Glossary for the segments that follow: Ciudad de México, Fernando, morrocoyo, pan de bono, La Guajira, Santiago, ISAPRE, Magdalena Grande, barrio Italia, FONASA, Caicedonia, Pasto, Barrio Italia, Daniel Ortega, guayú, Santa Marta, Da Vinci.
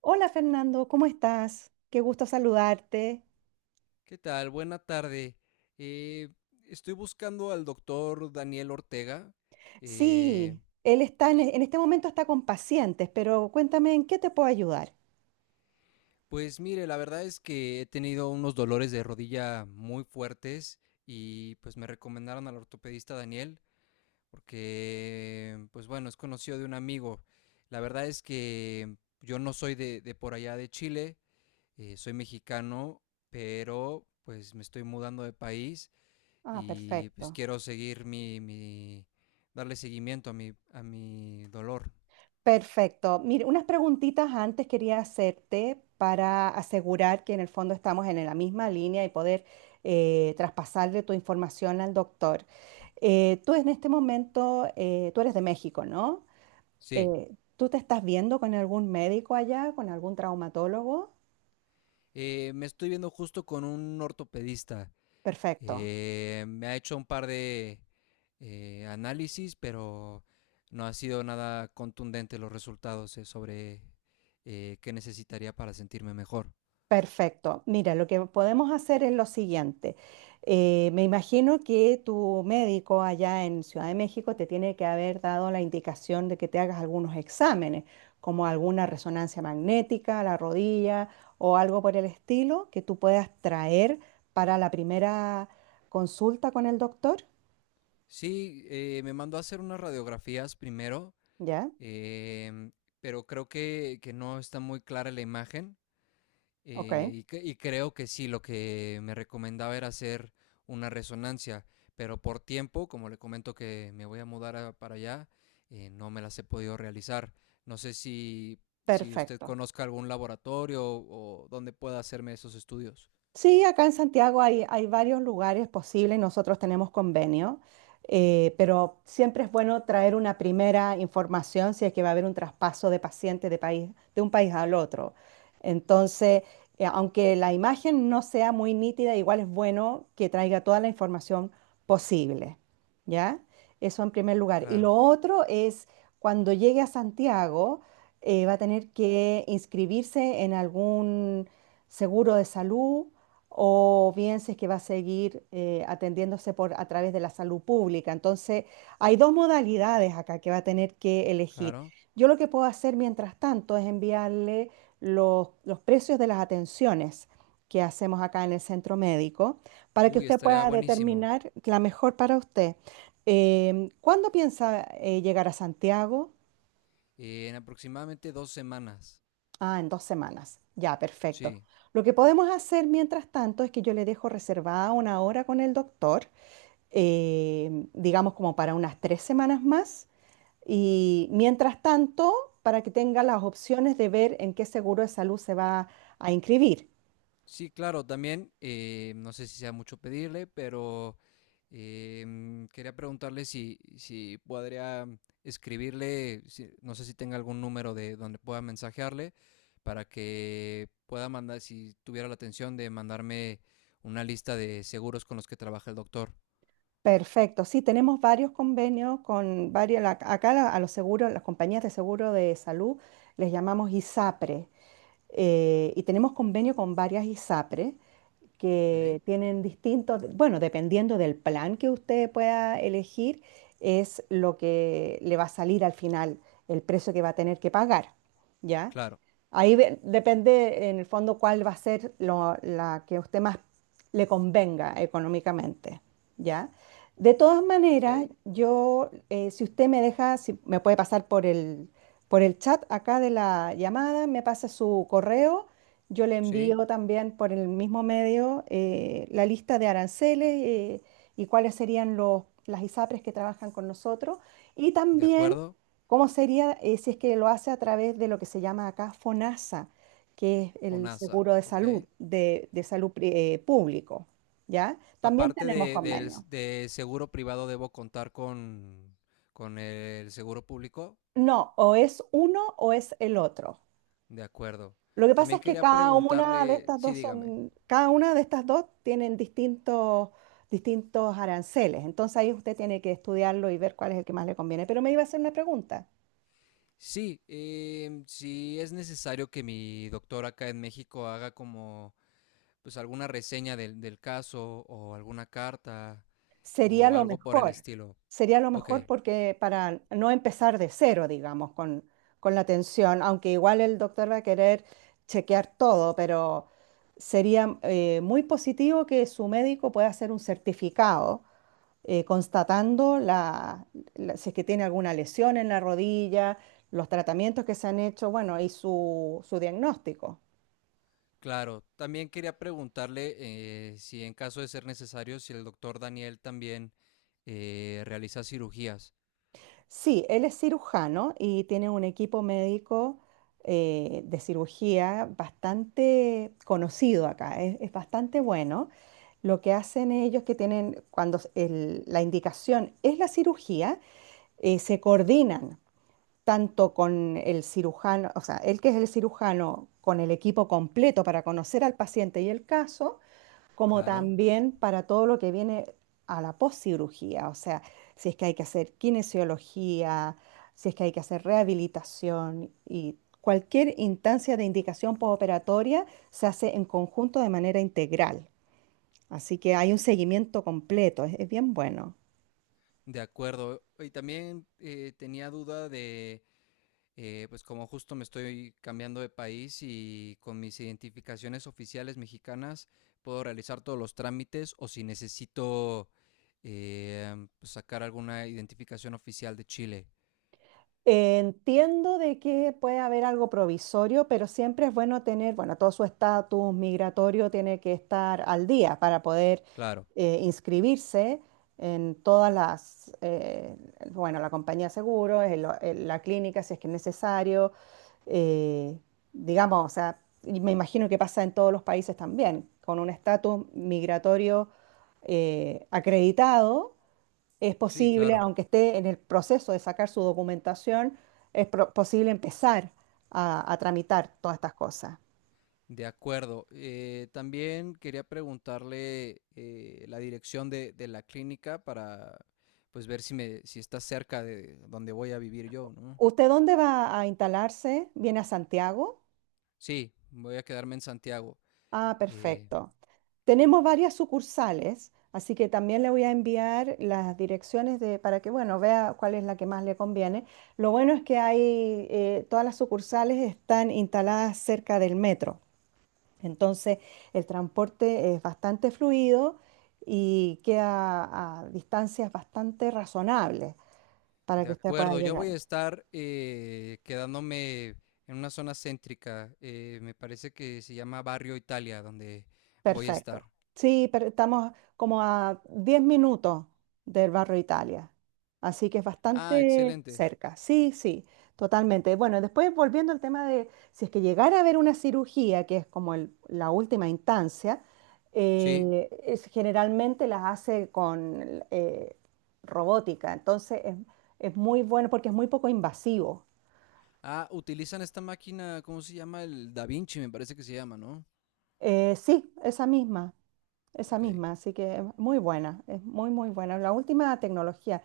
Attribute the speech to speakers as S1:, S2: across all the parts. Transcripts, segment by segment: S1: Hola Fernando, ¿cómo estás? Qué gusto saludarte.
S2: ¿Qué tal? Buena tarde. Eh, Estoy buscando al doctor Daniel Ortega. Eh,
S1: Sí, él está en este momento está con pacientes, pero cuéntame en qué te puedo ayudar.
S2: pues mire, la verdad es que he tenido unos dolores de rodilla muy fuertes y pues me recomendaron al ortopedista Daniel porque, pues bueno, es conocido de un amigo. La verdad es que yo no soy de por allá de Chile, soy mexicano, pero pues me estoy mudando de país
S1: Ah,
S2: y pues
S1: perfecto.
S2: quiero seguir mi darle seguimiento a mi dolor.
S1: Perfecto. Mire, unas preguntitas antes quería hacerte para asegurar que en el fondo estamos en la misma línea y poder traspasarle tu información al doctor. Tú en este momento, tú eres de México, ¿no?
S2: Sí.
S1: ¿Tú te estás viendo con algún médico allá, con algún traumatólogo?
S2: Me estoy viendo justo con un ortopedista.
S1: Perfecto.
S2: Me ha hecho un par de análisis, pero no ha sido nada contundente los resultados sobre qué necesitaría para sentirme mejor.
S1: Perfecto. Mira, lo que podemos hacer es lo siguiente. Me imagino que tu médico allá en Ciudad de México te tiene que haber dado la indicación de que te hagas algunos exámenes, como alguna resonancia magnética, a la rodilla o algo por el estilo que tú puedas traer para la primera consulta con el doctor.
S2: Sí, me mandó a hacer unas radiografías primero,
S1: ¿Ya?
S2: em, pero creo que no está muy clara la imagen.
S1: Ok.
S2: Y creo que sí, lo que me recomendaba era hacer una resonancia, pero por tiempo, como le comento que me voy a mudar para allá, no me las he podido realizar. No sé si usted
S1: Perfecto.
S2: conozca algún laboratorio o donde pueda hacerme esos estudios.
S1: Sí, acá en Santiago hay varios lugares posibles, nosotros tenemos convenio, pero siempre es bueno traer una primera información si es que va a haber un traspaso de pacientes de país, de un país al otro. Entonces, aunque la imagen no sea muy nítida, igual es bueno que traiga toda la información posible, ¿ya? Eso en primer lugar. Y
S2: Claro,
S1: lo otro es cuando llegue a Santiago, va a tener que inscribirse en algún seguro de salud o bien si es que va a seguir atendiéndose por, a través de la salud pública. Entonces, hay dos modalidades acá que va a tener que elegir.
S2: claro.
S1: Yo lo que puedo hacer mientras tanto es enviarle los precios de las atenciones que hacemos acá en el centro médico para que
S2: Uy,
S1: usted
S2: estaría
S1: pueda
S2: buenísimo.
S1: determinar la mejor para usted. ¿Cuándo piensa llegar a Santiago?
S2: En aproximadamente 2 semanas.
S1: Ah, en 2 semanas. Ya, perfecto.
S2: Sí.
S1: Lo que podemos hacer mientras tanto es que yo le dejo reservada una hora con el doctor digamos como para unas 3 semanas más. Y mientras tanto, para que tenga las opciones de ver en qué seguro de salud se va a inscribir.
S2: Sí, claro, también, no sé si sea mucho pedirle, pero quería preguntarle si podría escribirle, no sé si tenga algún número de donde pueda mensajearle para que pueda mandar, si tuviera la atención de mandarme una lista de seguros con los que trabaja el doctor.
S1: Perfecto, sí, tenemos varios convenios con varias, la- acá la- a los seguros, las compañías de seguro de salud les llamamos ISAPRE y tenemos convenio con varias ISAPRE
S2: Ok,
S1: que tienen distintos, bueno, dependiendo del plan que usted pueda elegir, es lo que le va a salir al final, el precio que va a tener que pagar, ¿ya?
S2: claro.
S1: Ahí ve- depende en el fondo cuál va a ser lo- la que a usted más le convenga económicamente, ¿ya? De todas
S2: Ok,
S1: maneras, yo, si usted me deja, si me puede pasar por por el chat acá de la llamada, me pasa su correo, yo le
S2: sí,
S1: envío también por el mismo medio la lista de aranceles y cuáles serían las ISAPRES que trabajan con nosotros y
S2: de
S1: también
S2: acuerdo.
S1: cómo sería si es que lo hace a través de lo que se llama acá FONASA, que es el
S2: FONASA,
S1: seguro de salud,
S2: ok.
S1: de salud pri- público, ¿ya? También
S2: Aparte
S1: tenemos
S2: de, del,
S1: convenio.
S2: de seguro privado, debo contar con el seguro público.
S1: No, o es uno o es el otro.
S2: De acuerdo.
S1: Lo que pasa
S2: También
S1: es que
S2: quería
S1: cada una de
S2: preguntarle,
S1: estas
S2: sí,
S1: dos
S2: dígame.
S1: son, cada una de estas dos tienen distintos, aranceles. Entonces ahí usted tiene que estudiarlo y ver cuál es el que más le conviene. Pero me iba a hacer una pregunta.
S2: Sí, si es necesario que mi doctor acá en México haga como pues alguna reseña del caso o alguna carta
S1: Sería
S2: o
S1: lo
S2: algo por el
S1: mejor,
S2: estilo. Ok,
S1: porque para no empezar de cero, digamos, con la atención, aunque igual el doctor va a querer chequear todo, pero sería muy positivo que su médico pueda hacer un certificado constatando la- si es que tiene alguna lesión en la rodilla, los tratamientos que se han hecho, bueno, y su diagnóstico.
S2: claro. También quería preguntarle si en caso de ser necesario, si el doctor Daniel también realiza cirugías.
S1: Sí, él es cirujano y tiene un equipo médico de cirugía bastante conocido acá, es bastante bueno. Lo que hacen ellos que tienen, cuando el- la indicación es la cirugía, se coordinan tanto con el cirujano, o sea, él que es el cirujano, con el equipo completo para conocer al paciente y el caso, como
S2: Claro.
S1: también para todo lo que viene a la poscirugía, o sea, si es que hay que hacer kinesiología, si es que hay que hacer rehabilitación y cualquier instancia de indicación postoperatoria se hace en conjunto de manera integral. Así que hay un seguimiento completo, es bien bueno.
S2: De acuerdo. Y también tenía duda de, pues como justo me estoy cambiando de país y con mis identificaciones oficiales mexicanas, ¿puedo realizar todos los trámites o si necesito eh, pues, sacar alguna identificación oficial de Chile?
S1: Entiendo de que puede haber algo provisorio, pero siempre es bueno tener, bueno, todo su estatus migratorio tiene que estar al día para poder
S2: Claro,
S1: inscribirse en todas bueno, la compañía de seguros, en lo- en la clínica si es que es necesario, eh, digamos, o sea, y me imagino que pasa en todos los países también, con un estatus migratorio acreditado es
S2: sí,
S1: posible,
S2: claro.
S1: aunque esté en el proceso de sacar su documentación, es pro- posible empezar a tramitar todas estas cosas.
S2: De acuerdo. También quería preguntarle la dirección de la clínica para pues ver si está cerca de donde voy a vivir yo, ¿no?
S1: ¿Usted dónde va a instalarse? ¿Viene a Santiago?
S2: Sí, voy a quedarme en Santiago.
S1: Ah,
S2: Eh,
S1: perfecto. Tenemos varias sucursales, así que también le voy a enviar las direcciones de, para que, bueno, vea cuál es la que más le conviene. Lo bueno es que hay, todas las sucursales están instaladas cerca del metro. Entonces, el transporte es bastante fluido y queda a distancias bastante razonables para
S2: de
S1: que usted pueda
S2: acuerdo, yo voy
S1: llegar.
S2: a estar quedándome en una zona céntrica. Me parece que se llama Barrio Italia, donde voy a
S1: Perfecto.
S2: estar.
S1: Sí, pero estamos como a 10 minutos del barrio Italia, así que es
S2: Ah,
S1: bastante
S2: excelente.
S1: cerca. Sí, sí, totalmente. Bueno, después volviendo al tema de si es que llegara a haber una cirugía, que es como el- la última instancia,
S2: Sí.
S1: es- generalmente las hace con robótica, es muy bueno porque es muy poco invasivo.
S2: Ah, utilizan esta máquina, ¿cómo se llama? El Da Vinci, me parece que se llama, ¿no?
S1: Sí, esa misma. Esa
S2: Ok.
S1: misma, así que es muy buena, es muy, muy buena. La última tecnología,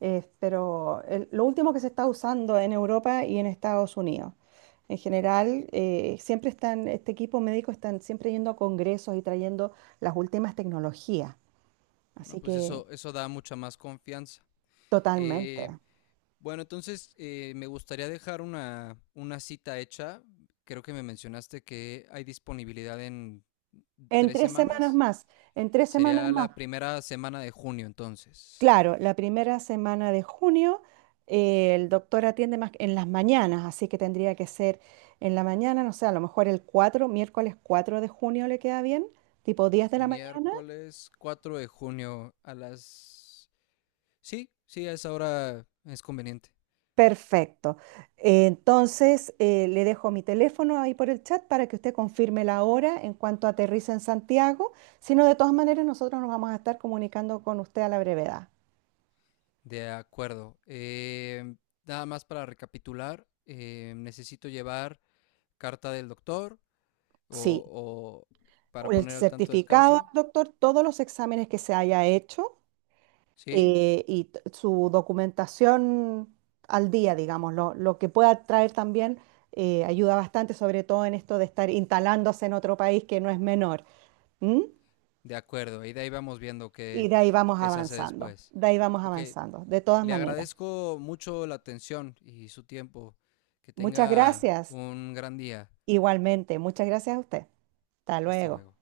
S1: pero el- lo último que se está usando en Europa y en Estados Unidos. En general, siempre están, este equipo médico están siempre yendo a congresos y trayendo las últimas tecnologías.
S2: No,
S1: Así
S2: pues
S1: que
S2: eso da mucha más confianza.
S1: totalmente.
S2: Eh, bueno, entonces me gustaría dejar una cita hecha. Creo que me mencionaste que hay disponibilidad en
S1: En
S2: tres
S1: 3 semanas
S2: semanas.
S1: más, en tres semanas
S2: Sería
S1: más.
S2: la primera semana de junio entonces.
S1: Claro, la primera semana de junio el doctor atiende más en las mañanas, así que tendría que ser en la mañana, no sé, a lo mejor miércoles 4 de junio le queda bien, tipo 10 de la mañana.
S2: Miércoles 4 de junio a las... Sí, sí, a esa hora es conveniente.
S1: Perfecto. Le dejo mi teléfono ahí por el chat para que usted confirme la hora en cuanto aterrice en Santiago, si no, de todas maneras nosotros nos vamos a estar comunicando con usted a la brevedad.
S2: De acuerdo. Nada más para recapitular, necesito llevar carta del doctor
S1: Sí,
S2: o, o para
S1: el
S2: poner al tanto del
S1: certificado,
S2: caso.
S1: doctor, todos los exámenes que se haya hecho
S2: Sí,
S1: y t- su documentación al día, digamos, lo que pueda traer también ayuda bastante, sobre todo en esto de estar instalándose en otro país que no es menor. ¿M?
S2: de acuerdo. Y de ahí vamos viendo
S1: Y
S2: qué,
S1: de ahí vamos
S2: qué se hace
S1: avanzando,
S2: después. Ok,
S1: de todas
S2: le
S1: maneras.
S2: agradezco mucho la atención y su tiempo. Que
S1: Muchas
S2: tenga
S1: gracias,
S2: un gran día.
S1: igualmente, muchas gracias a usted. Hasta
S2: Hasta
S1: luego.
S2: luego.